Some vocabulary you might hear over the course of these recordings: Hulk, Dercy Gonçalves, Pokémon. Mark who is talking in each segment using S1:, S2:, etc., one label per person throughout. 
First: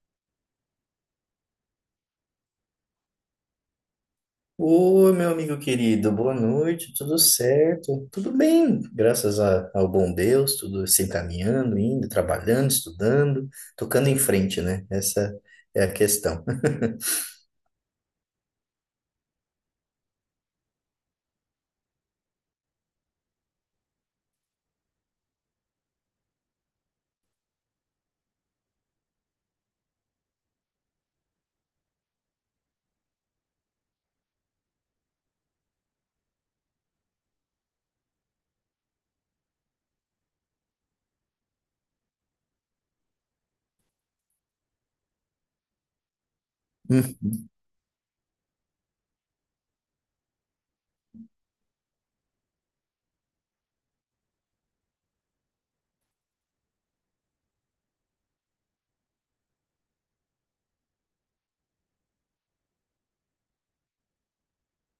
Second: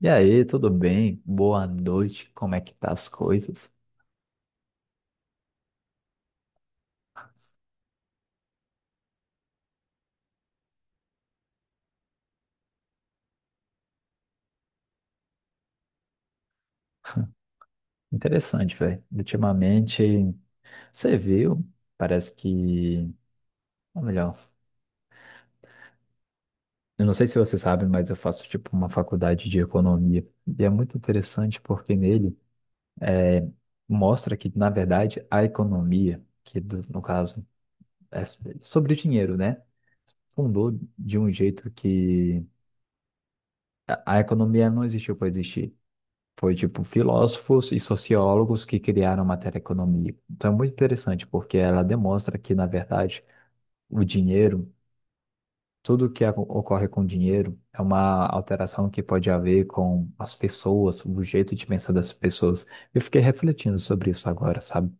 S1: E aí, tudo bem? Boa noite, como é que tá as coisas?
S2: Oi, meu amigo querido, boa noite, tudo certo? Tudo bem, ao bom Deus, tudo se encaminhando, indo, trabalhando, estudando, tocando em frente, né? Essa é a questão.
S1: Interessante, velho. Ultimamente, você viu, parece que, ou melhor, eu não sei se você sabe, mas eu faço tipo uma faculdade de economia. E é muito interessante porque nele mostra que, na verdade, a economia, no caso é sobre dinheiro, né? Fundou de um jeito que a economia não existiu para existir. Foi tipo filósofos e sociólogos que criaram a matéria economia. Então é muito interessante, porque ela demonstra que, na verdade, o dinheiro, ocorre com o dinheiro, é uma alteração que pode haver com as pessoas, o jeito de pensar das pessoas. Eu fiquei refletindo sobre isso agora, sabe?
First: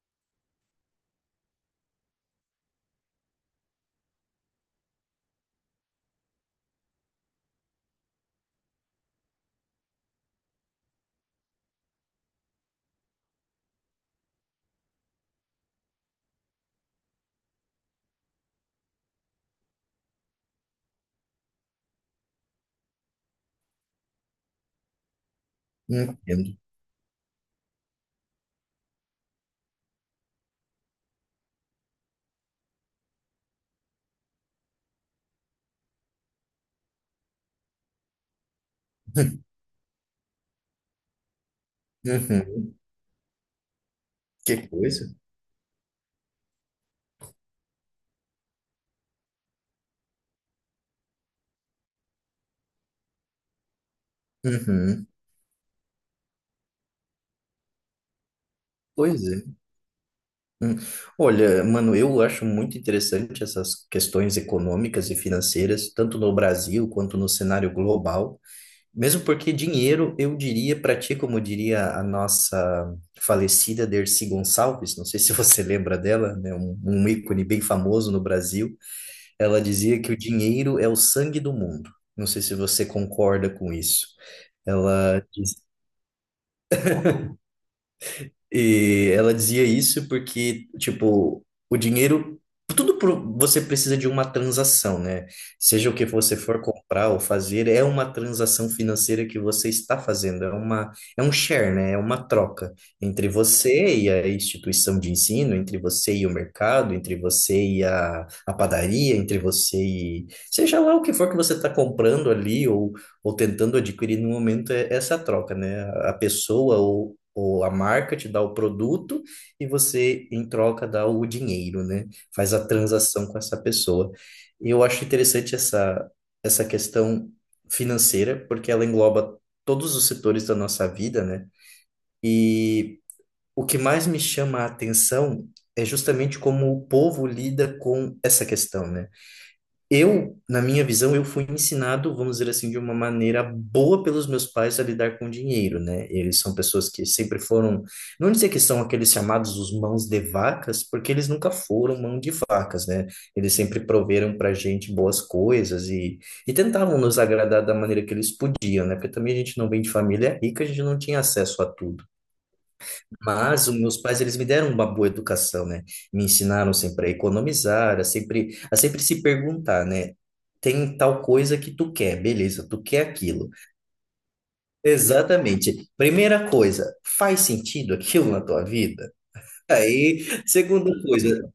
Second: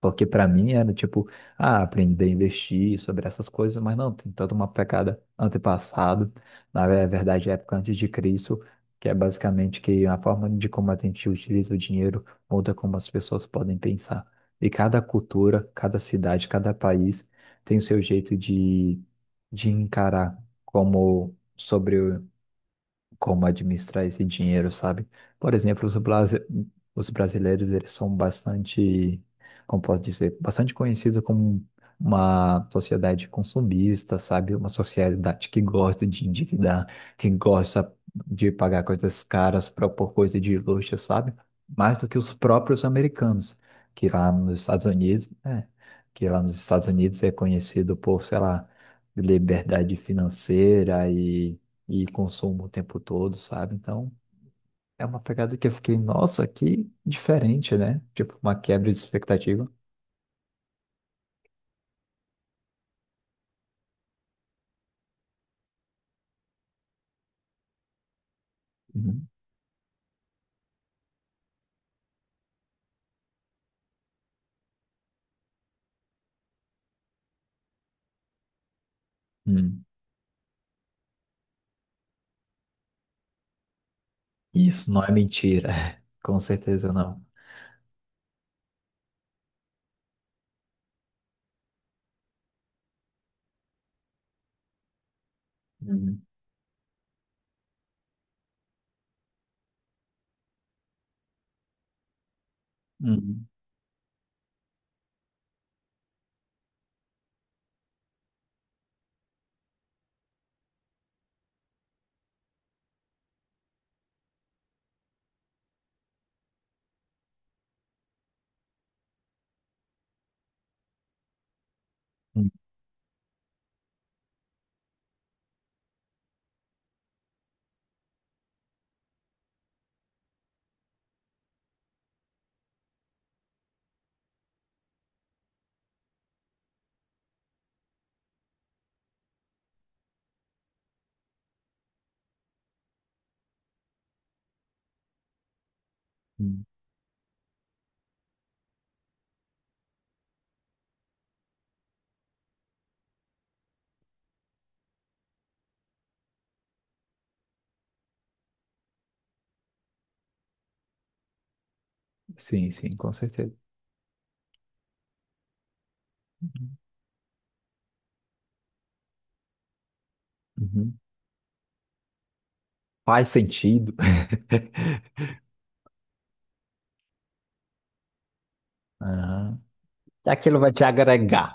S1: Porque para mim era tipo, ah, aprender a investir sobre essas coisas, mas não, tem toda uma pegada antepassado, é verdade, época antes de Cristo, que é basicamente que a forma de como a gente utiliza o dinheiro muda como as pessoas podem pensar. E cada cultura, cada cidade, cada país tem o seu jeito de encarar como sobre como administrar esse dinheiro, sabe? Por exemplo,
S2: Uhum, entendo.
S1: os brasileiros, eles são bastante, como posso dizer, bastante conhecidos como uma sociedade consumista, sabe? Uma sociedade que gosta de endividar, que gosta de pagar coisas caras pra- por coisa de luxo, sabe? Mais do que os
S2: Uhum,
S1: próprios americanos, que lá
S2: que
S1: nos Estados
S2: coisa.
S1: Unidos, né? Que lá nos Estados Unidos é conhecido por, sei lá, liberdade financeira e consumo o tempo todo, sabe? Então, é
S2: Uhum,
S1: uma pegada que eu fiquei, nossa, que diferente, né? Tipo, uma quebra de
S2: pois é.
S1: expectativa.
S2: Hum. Olha, mano, eu acho muito interessante essas questões econômicas e financeiras, tanto no Brasil quanto no cenário global. Mesmo
S1: Uhum.
S2: porque dinheiro, eu diria para ti, como diria a nossa falecida Dercy Gonçalves, não sei se você lembra dela, né? Um ícone bem famoso no Brasil, ela
S1: Hum.
S2: dizia que o dinheiro é o sangue do mundo. Não sei se você concorda com isso.
S1: Isso não é
S2: Ela
S1: mentira. Com certeza não.
S2: E ela dizia isso porque, tipo, o dinheiro, você precisa de uma transação, né? Seja o que
S1: Uhum.
S2: você for comprar ou fazer, é uma transação financeira que você está fazendo, é um share, né? É uma troca entre
S1: Uhum.
S2: você e a instituição de ensino, entre você e o mercado, entre você e a padaria, entre você e seja lá o que for que você está comprando ali ou tentando adquirir no momento, é essa troca, né? A pessoa ou a marca te dá o produto e você, em troca, dá o dinheiro, né?
S1: Uhum.
S2: Faz a transação com essa pessoa. E eu acho interessante essa questão financeira, porque ela engloba todos os setores da nossa vida, né? E o que mais me chama a atenção é justamente como o povo lida com essa questão, né? Eu, na minha visão, eu fui ensinado, vamos dizer assim, de uma maneira boa pelos meus pais a lidar com dinheiro, né? Eles são
S1: Uhum.
S2: pessoas que sempre foram, não dizer que são aqueles chamados os mãos de vacas, porque eles nunca foram mão de vacas, né? Eles sempre proveram pra gente boas coisas e tentavam nos agradar da maneira que eles podiam, né? Porque também a gente não vem de família rica, a gente não tinha acesso a tudo.
S1: Sim, sim, com certeza.
S2: Mas os meus pais, eles me deram uma boa educação, né? Me ensinaram sempre a economizar, a sempre se perguntar, né? Tem
S1: Uhum.
S2: tal coisa que tu quer, beleza, tu quer
S1: Faz
S2: aquilo.
S1: sentido.
S2: Exatamente. Primeira coisa, faz sentido aquilo na tua vida?
S1: Aham.
S2: Aí,
S1: E aquilo vai te
S2: segunda coisa,
S1: agregar.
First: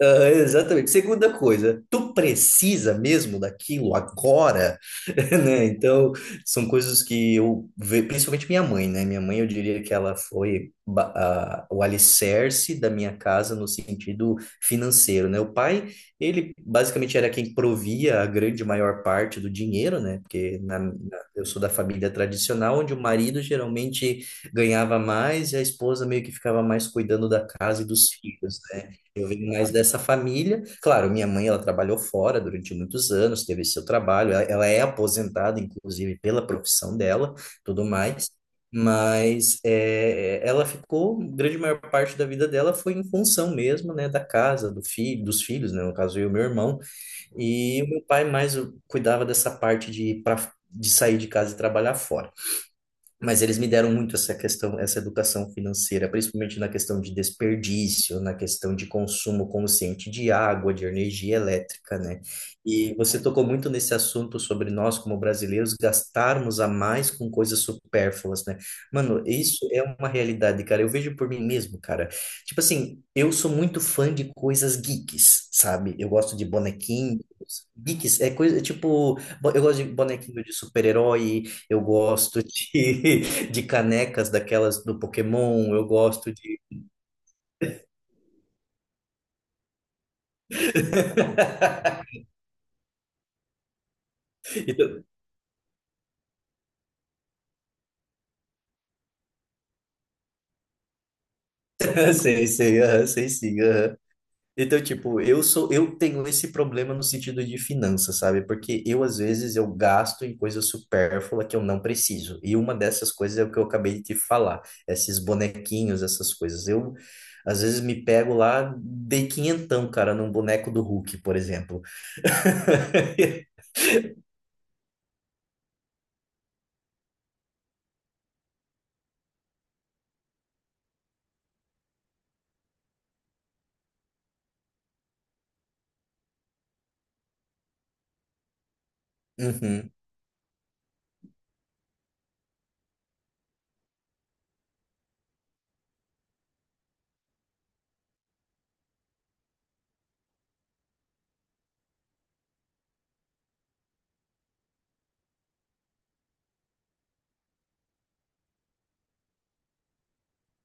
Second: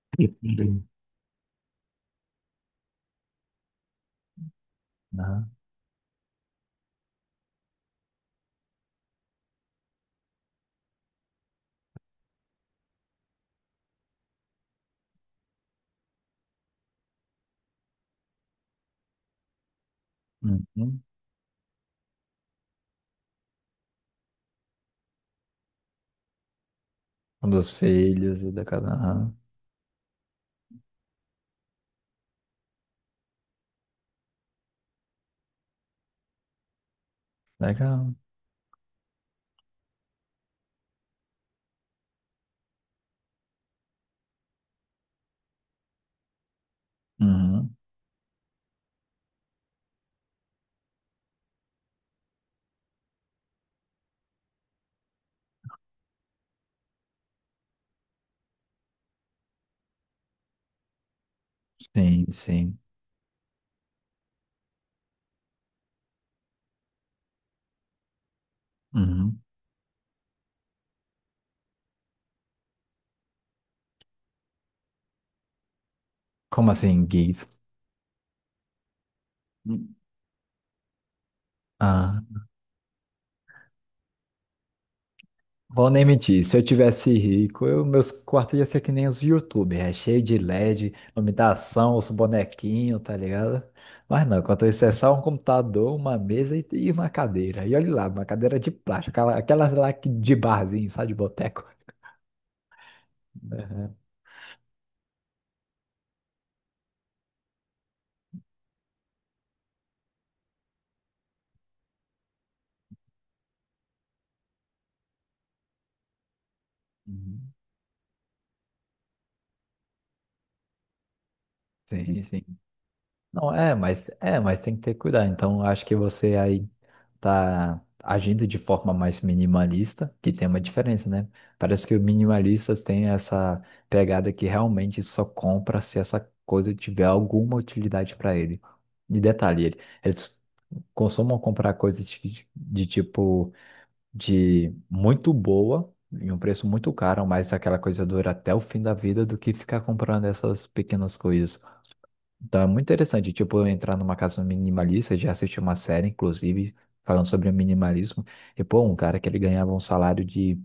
S2: ah,
S1: Uhum.
S2: exatamente. Segunda coisa, tu precisa mesmo daquilo agora,
S1: Aham.
S2: né? Então, são coisas que eu vejo, principalmente minha mãe, né? Minha mãe, eu diria que ela foi o alicerce da minha casa no sentido financeiro, né? O pai, ele basicamente era quem provia a grande maior parte do dinheiro, né?
S1: Uhum.
S2: Eu sou da família tradicional, onde o marido geralmente ganhava mais e a esposa meio que ficava mais cuidando da
S1: Um dos
S2: casa e dos
S1: filhos e
S2: filhos,
S1: da casa.
S2: né? Eu
S1: Aham.
S2: vim mais dessa família. Claro, minha mãe, ela trabalhou fora durante muitos anos, teve seu trabalho. Ela é aposentada, inclusive, pela profissão dela, tudo
S1: Legal.
S2: mais. Mas é, ela ficou, grande maior parte da vida dela foi em função mesmo, né, da casa, do filho, dos filhos, né, no caso eu e meu irmão.
S1: Uhum.
S2: E o meu pai mais cuidava dessa parte de ir pra, de sair de casa e trabalhar fora. Mas eles me deram muito essa questão, essa educação financeira, principalmente na questão de desperdício, na questão de consumo consciente de água, de energia elétrica, né?
S1: Sim, sim.
S2: E você tocou muito nesse assunto sobre nós, como brasileiros, gastarmos a mais com coisas supérfluas, né? Mano,
S1: Uhum.
S2: isso é uma realidade, cara. Eu vejo por mim mesmo, cara. Tipo assim, eu sou muito fã de coisas geeks, sabe? Eu gosto de
S1: Como assim,
S2: bonequinhos.
S1: gays?
S2: Geeks é coisa, tipo, eu gosto de bonequinho de super-herói, eu
S1: Uhum.
S2: gosto de, de canecas daquelas do Pokémon, eu
S1: Vou nem
S2: gosto
S1: mentir, se
S2: de.
S1: eu tivesse rico, eu, meus quartos iam ser que nem os YouTubers, é cheio de LED, iluminação, os bonequinhos, tá ligado? Mas não, enquanto isso é
S2: Então,
S1: só um computador, uma mesa e uma cadeira. E olha lá, uma cadeira de plástico, aquela, de barzinho, sabe, de boteco.
S2: sei, sei, aham, sei sim.
S1: Aham.
S2: Aham. Então, tipo, eu sou, eu tenho esse problema no sentido de finanças, sabe? Porque eu, às vezes, eu gasto em coisa supérflua que eu não preciso. E uma dessas coisas é o que eu acabei de te falar, esses bonequinhos, essas coisas. Eu,
S1: Uhum.
S2: às vezes, me pego lá, dei quinhentão, cara, num boneco do Hulk, por exemplo.
S1: Sim, sim. Não, é, mas tem que ter cuidado. Então, acho que você aí tá agindo de forma mais minimalista, que tem uma diferença, né? Parece que os minimalistas têm essa pegada que realmente só compra se essa coisa tiver alguma utilidade para ele. E detalhe,
S2: Uhum,
S1: eles costumam comprar coisas de tipo de muito boa em um preço muito caro, mas aquela coisa dura até o fim da vida do que ficar comprando essas pequenas coisas. Tá muito interessante, tipo, eu entrar numa casa minimalista, já assisti uma série, inclusive, falando sobre o minimalismo, e pô, um cara que ele ganhava um salário de,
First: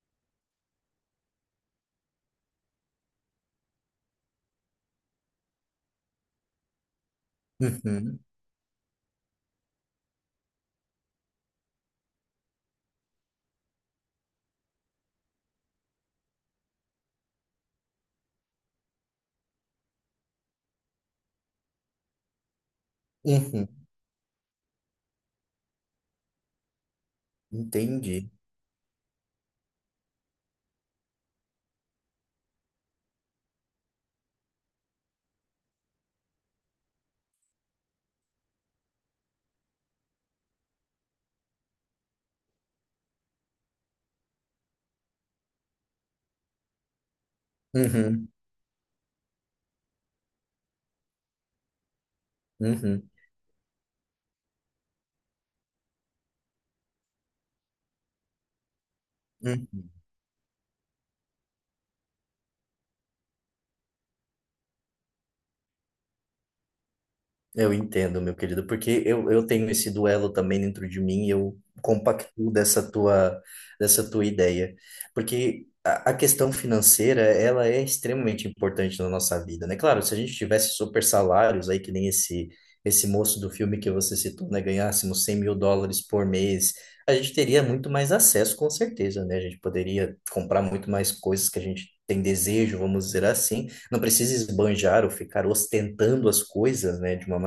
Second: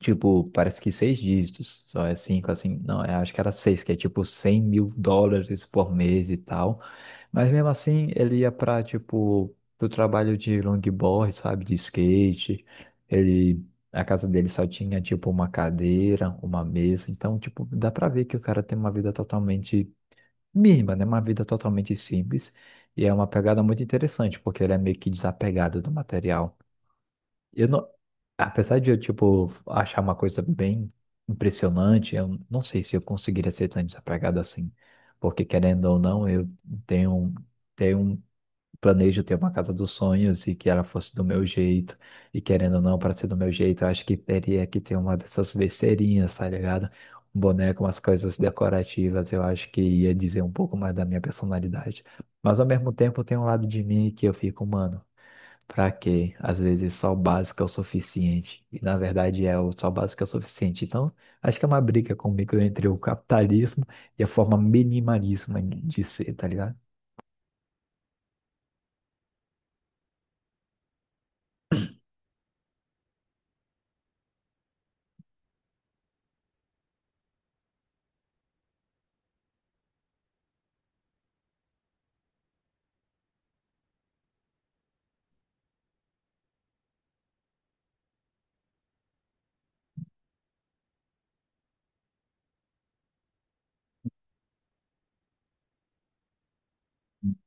S1: tipo, parece que seis dígitos, só é cinco, assim, não, eu acho que era seis, que é tipo 100 mil dólares por mês e tal, mas mesmo assim,
S2: uhum,
S1: ele ia pra, tipo, do trabalho de longboard, sabe, de skate, ele... A casa dele só tinha, tipo, uma cadeira, uma mesa. Então, tipo, dá pra ver que o cara tem uma vida totalmente Mima, né? Uma vida totalmente simples e é uma pegada
S2: uhum.
S1: muito interessante, porque ele é meio que desapegado do material. Eu não,
S2: Entendi.
S1: apesar de eu, tipo, achar uma coisa bem impressionante, eu não sei se eu conseguiria ser tão desapegado assim, porque querendo ou não, eu tenho, tenho um planejo ter uma casa dos sonhos e que ela fosse do meu jeito, e querendo ou não, para ser do meu jeito, eu acho que teria que ter uma dessas besteirinhas, tá ligado? Um boneco, umas
S2: Uhum,
S1: coisas decorativas, eu acho que ia dizer um pouco mais da minha personalidade. Mas ao mesmo
S2: uhum,
S1: tempo tem um lado de mim que eu fico, mano, pra quê? Às vezes só o básico é o suficiente. E na verdade é o só o
S2: uhum.
S1: básico é o suficiente. Então, acho que é uma briga comigo entre o capitalismo e a forma minimalista de ser, tá ligado?
S2: Eu entendo, meu querido, porque eu tenho esse duelo também dentro de mim e eu compactuo dessa tua ideia. Porque a questão financeira, ela é extremamente importante na nossa vida, né? Claro, se a gente tivesse super salários aí, que nem esse, esse moço do filme que você citou, né? Ganhássemos US$ 100.000 por mês, a gente teria muito mais acesso, com certeza, né? A gente poderia comprar muito mais coisas que a gente tem desejo, vamos dizer assim. Não precisa esbanjar ou ficar ostentando as coisas, né, de uma...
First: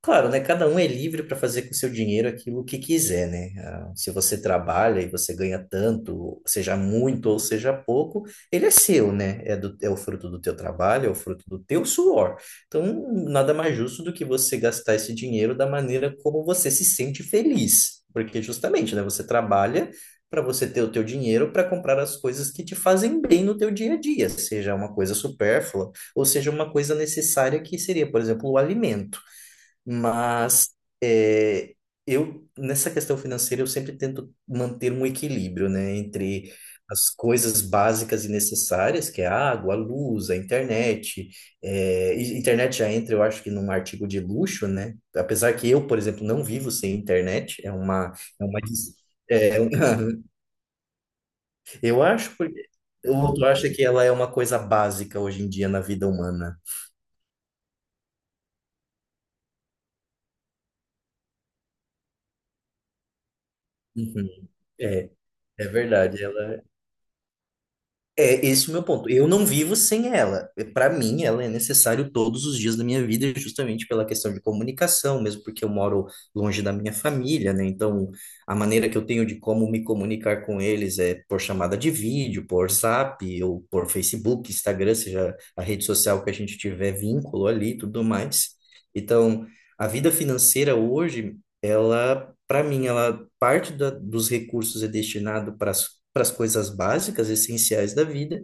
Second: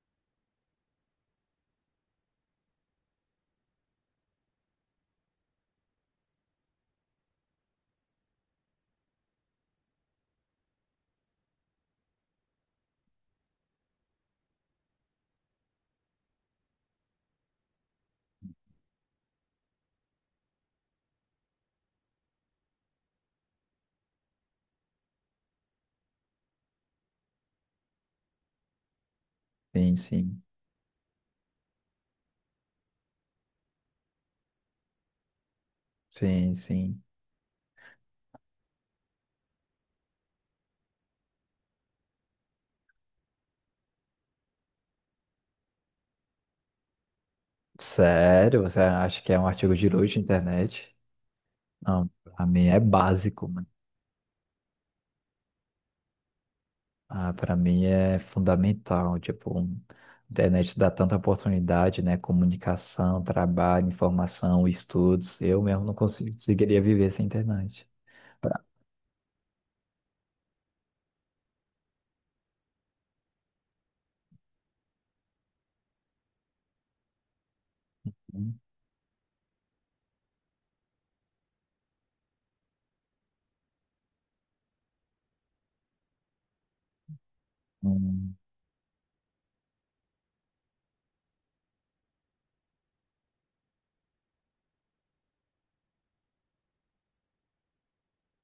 S2: Claro, né? Cada um é livre para fazer com seu dinheiro aquilo que quiser, né? Ah, se você trabalha e você ganha tanto, seja muito ou seja pouco, ele é seu, né? É o fruto do teu trabalho, é o fruto do teu suor. Então, nada mais justo do que você gastar esse dinheiro da maneira como você se sente feliz. Porque justamente, né? Você trabalha para você ter o teu dinheiro para comprar as coisas que te fazem bem no teu dia a dia, seja uma coisa supérflua ou seja uma coisa necessária que seria, por exemplo, o alimento.
S1: Sim, sim.
S2: Mas é, eu, nessa questão financeira, eu sempre tento manter um equilíbrio, né, entre
S1: Sim, sim.
S2: as coisas básicas e necessárias, que é a água, a luz, a internet. É, e internet já entra, eu acho que num artigo de luxo, né? Apesar que eu, por exemplo, não vivo sem internet, é uma,
S1: Sério? Você
S2: des-
S1: acha que é um
S2: é uma-
S1: artigo de luxo na internet?
S2: eu
S1: Não,
S2: acho
S1: pra
S2: porque
S1: mim é
S2: o outro
S1: básico, mano.
S2: acha que ela é uma coisa básica hoje em dia na vida humana.
S1: Ah, para mim é fundamental. Tipo, a internet dá tanta oportunidade, né? Comunicação, trabalho,
S2: Uhum.
S1: informação,
S2: É,
S1: estudos. Eu
S2: é
S1: mesmo
S2: verdade, ela
S1: conseguiria viver sem internet.
S2: é
S1: Pra
S2: esse o meu ponto. Eu não vivo sem ela. Para mim, ela é necessário todos os dias da minha vida, justamente pela questão de comunicação, mesmo porque eu moro longe da minha família, né? Então, a
S1: mim,
S2: maneira que eu tenho de como me comunicar com eles é por chamada de vídeo, por Zap, ou por Facebook, Instagram, seja a rede social que a gente tiver vínculo ali, e tudo
S1: hum,
S2: mais. Então, a vida financeira hoje, ela, para mim, ela dos recursos é destinado para as coisas básicas, essenciais da vida.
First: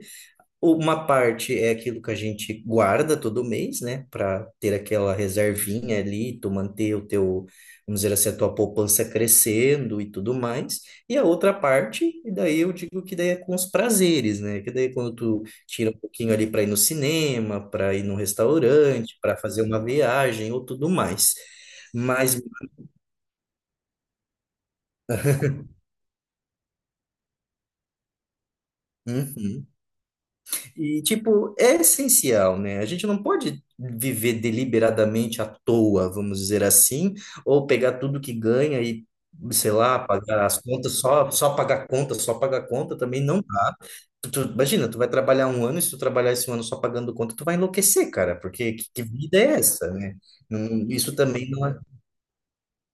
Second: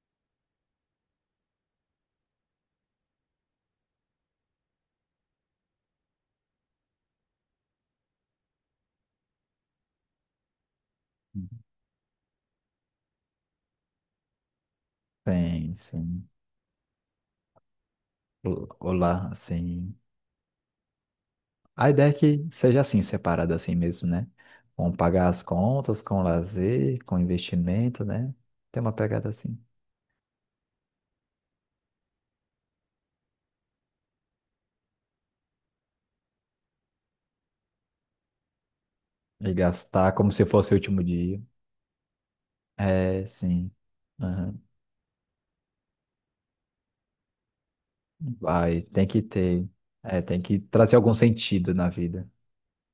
S2: Uma parte é aquilo que a gente guarda todo mês, né, para ter aquela reservinha ali, tu manter o teu, vamos dizer assim, a tua poupança crescendo e tudo mais. E a outra parte, e daí eu digo que daí é com os prazeres, né? Que daí é quando tu
S1: sim,
S2: tira um
S1: sim.
S2: pouquinho ali para ir no cinema, para ir num restaurante,
S1: Olá,
S2: para fazer uma
S1: assim.
S2: viagem ou tudo mais.
S1: A ideia é
S2: Mas,
S1: que seja assim, separado assim mesmo, né? Com pagar as contas, com lazer, com investimento, né? Tem uma pegada assim.
S2: uhum. E, tipo, é essencial, né? A gente não pode viver deliberadamente à toa, vamos dizer assim, ou pegar tudo que ganha e,
S1: E
S2: sei lá,
S1: gastar como se
S2: pagar as
S1: fosse o
S2: contas,
S1: último
S2: só,
S1: dia.
S2: só pagar conta, só pagar conta também
S1: É,
S2: não
S1: sim.
S2: dá.
S1: Aham.
S2: Imagina, tu vai trabalhar 1 ano, e se tu trabalhar esse ano só pagando conta, tu vai enlouquecer, cara, porque
S1: Vai,
S2: que
S1: tem que
S2: vida é
S1: ter.
S2: essa, né?
S1: É, tem que
S2: Não-
S1: trazer algum
S2: isso também não
S1: sentido na vida.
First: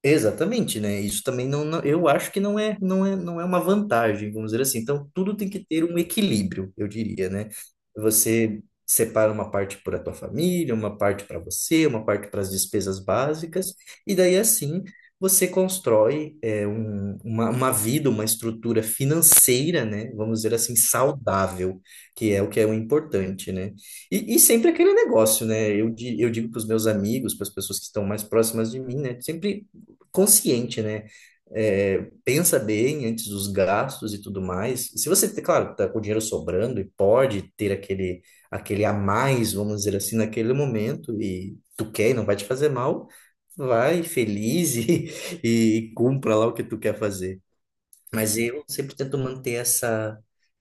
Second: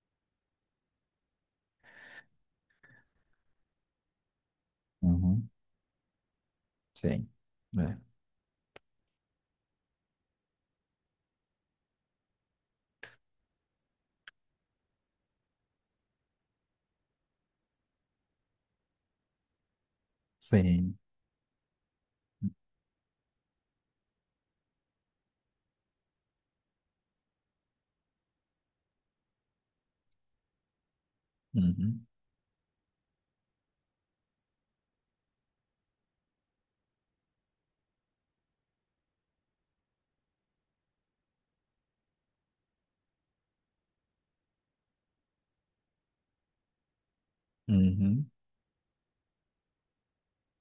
S2: Exatamente, né? Isso também não, não- eu acho que não é, não é, não é uma vantagem, vamos dizer assim. Então, tudo tem
S1: Uhum.
S2: que ter um equilíbrio, eu
S1: Sim.
S2: diria, né?
S1: É.
S2: Você separa uma parte para a tua família, uma parte para você, uma parte para as despesas básicas, e daí assim você constrói uma vida, uma estrutura financeira, né? Vamos dizer assim,
S1: Sim.
S2: saudável, que é o importante, né? E sempre aquele negócio, né? Eu digo para os meus amigos, para as pessoas que estão mais próximas de mim, né? Sempre consciente, né?
S1: Uhum.
S2: É, pensa bem antes dos gastos e tudo mais. Se você, é claro, tá com o dinheiro sobrando e pode ter aquele, aquele a mais, vamos dizer assim, naquele momento e tu quer e não vai te fazer mal, vai feliz e, e cumpra lá o que tu quer fazer.
S1: Uhum.
S2: Mas eu sempre tento manter essa,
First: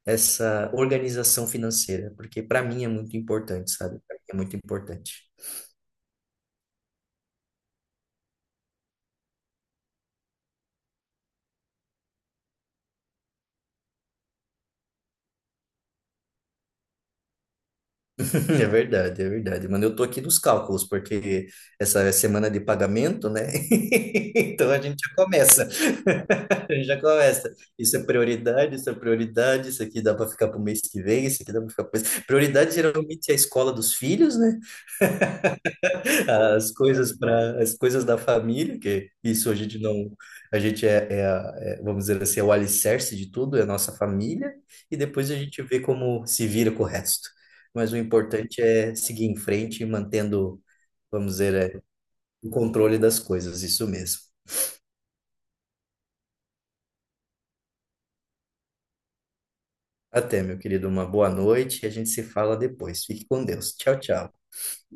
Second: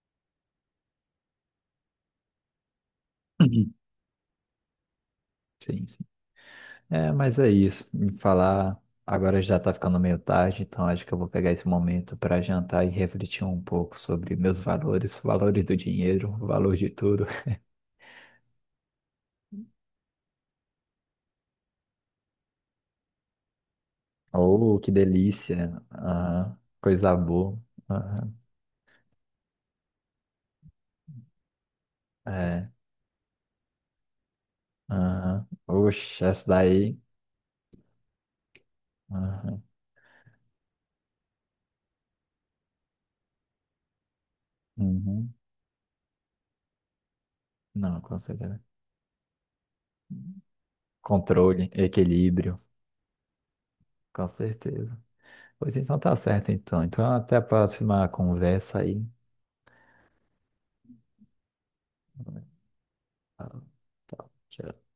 S2: essa organização financeira, porque para mim é muito importante,
S1: Uhum.
S2: sabe? Pra mim é muito importante.
S1: Sim, sim. É, mas é isso. Me falar. Agora já tá ficando meio tarde, então acho que eu vou pegar esse momento para jantar e refletir um pouco sobre meus valores, valores do dinheiro, valor de tudo.
S2: É verdade, é verdade. Mano, eu tô aqui nos cálculos, porque essa é semana de pagamento, né? Então
S1: Oh,
S2: a
S1: que
S2: gente já começa,
S1: delícia! Aham.
S2: a gente já
S1: Coisa
S2: começa.
S1: boa.
S2: Isso é
S1: Aham.
S2: prioridade, isso é prioridade, isso aqui dá para ficar pro mês que vem, isso aqui dá para ficar pro mês.
S1: É.
S2: Prioridade geralmente é a escola dos filhos, né?
S1: Aham. Oxe, essa
S2: As
S1: daí.
S2: coisas para as coisas da família, que isso a
S1: Aham.
S2: gente não, a gente é, é, a- é, vamos dizer assim, é o alicerce de tudo, é a nossa família, e depois
S1: Uhum.
S2: a gente vê como se vira com o resto. Mas o
S1: Não, com certeza.
S2: importante é seguir em frente e mantendo, vamos dizer,
S1: Controle,
S2: é, o
S1: equilíbrio,
S2: controle das coisas, isso mesmo.
S1: com certeza. Pois então tá certo, então. Então até a próxima conversa aí.
S2: Até, meu querido, uma boa noite e a gente se fala depois. Fique com
S1: Tá,
S2: Deus. Tchau,
S1: tá.
S2: tchau.
S1: Tchau.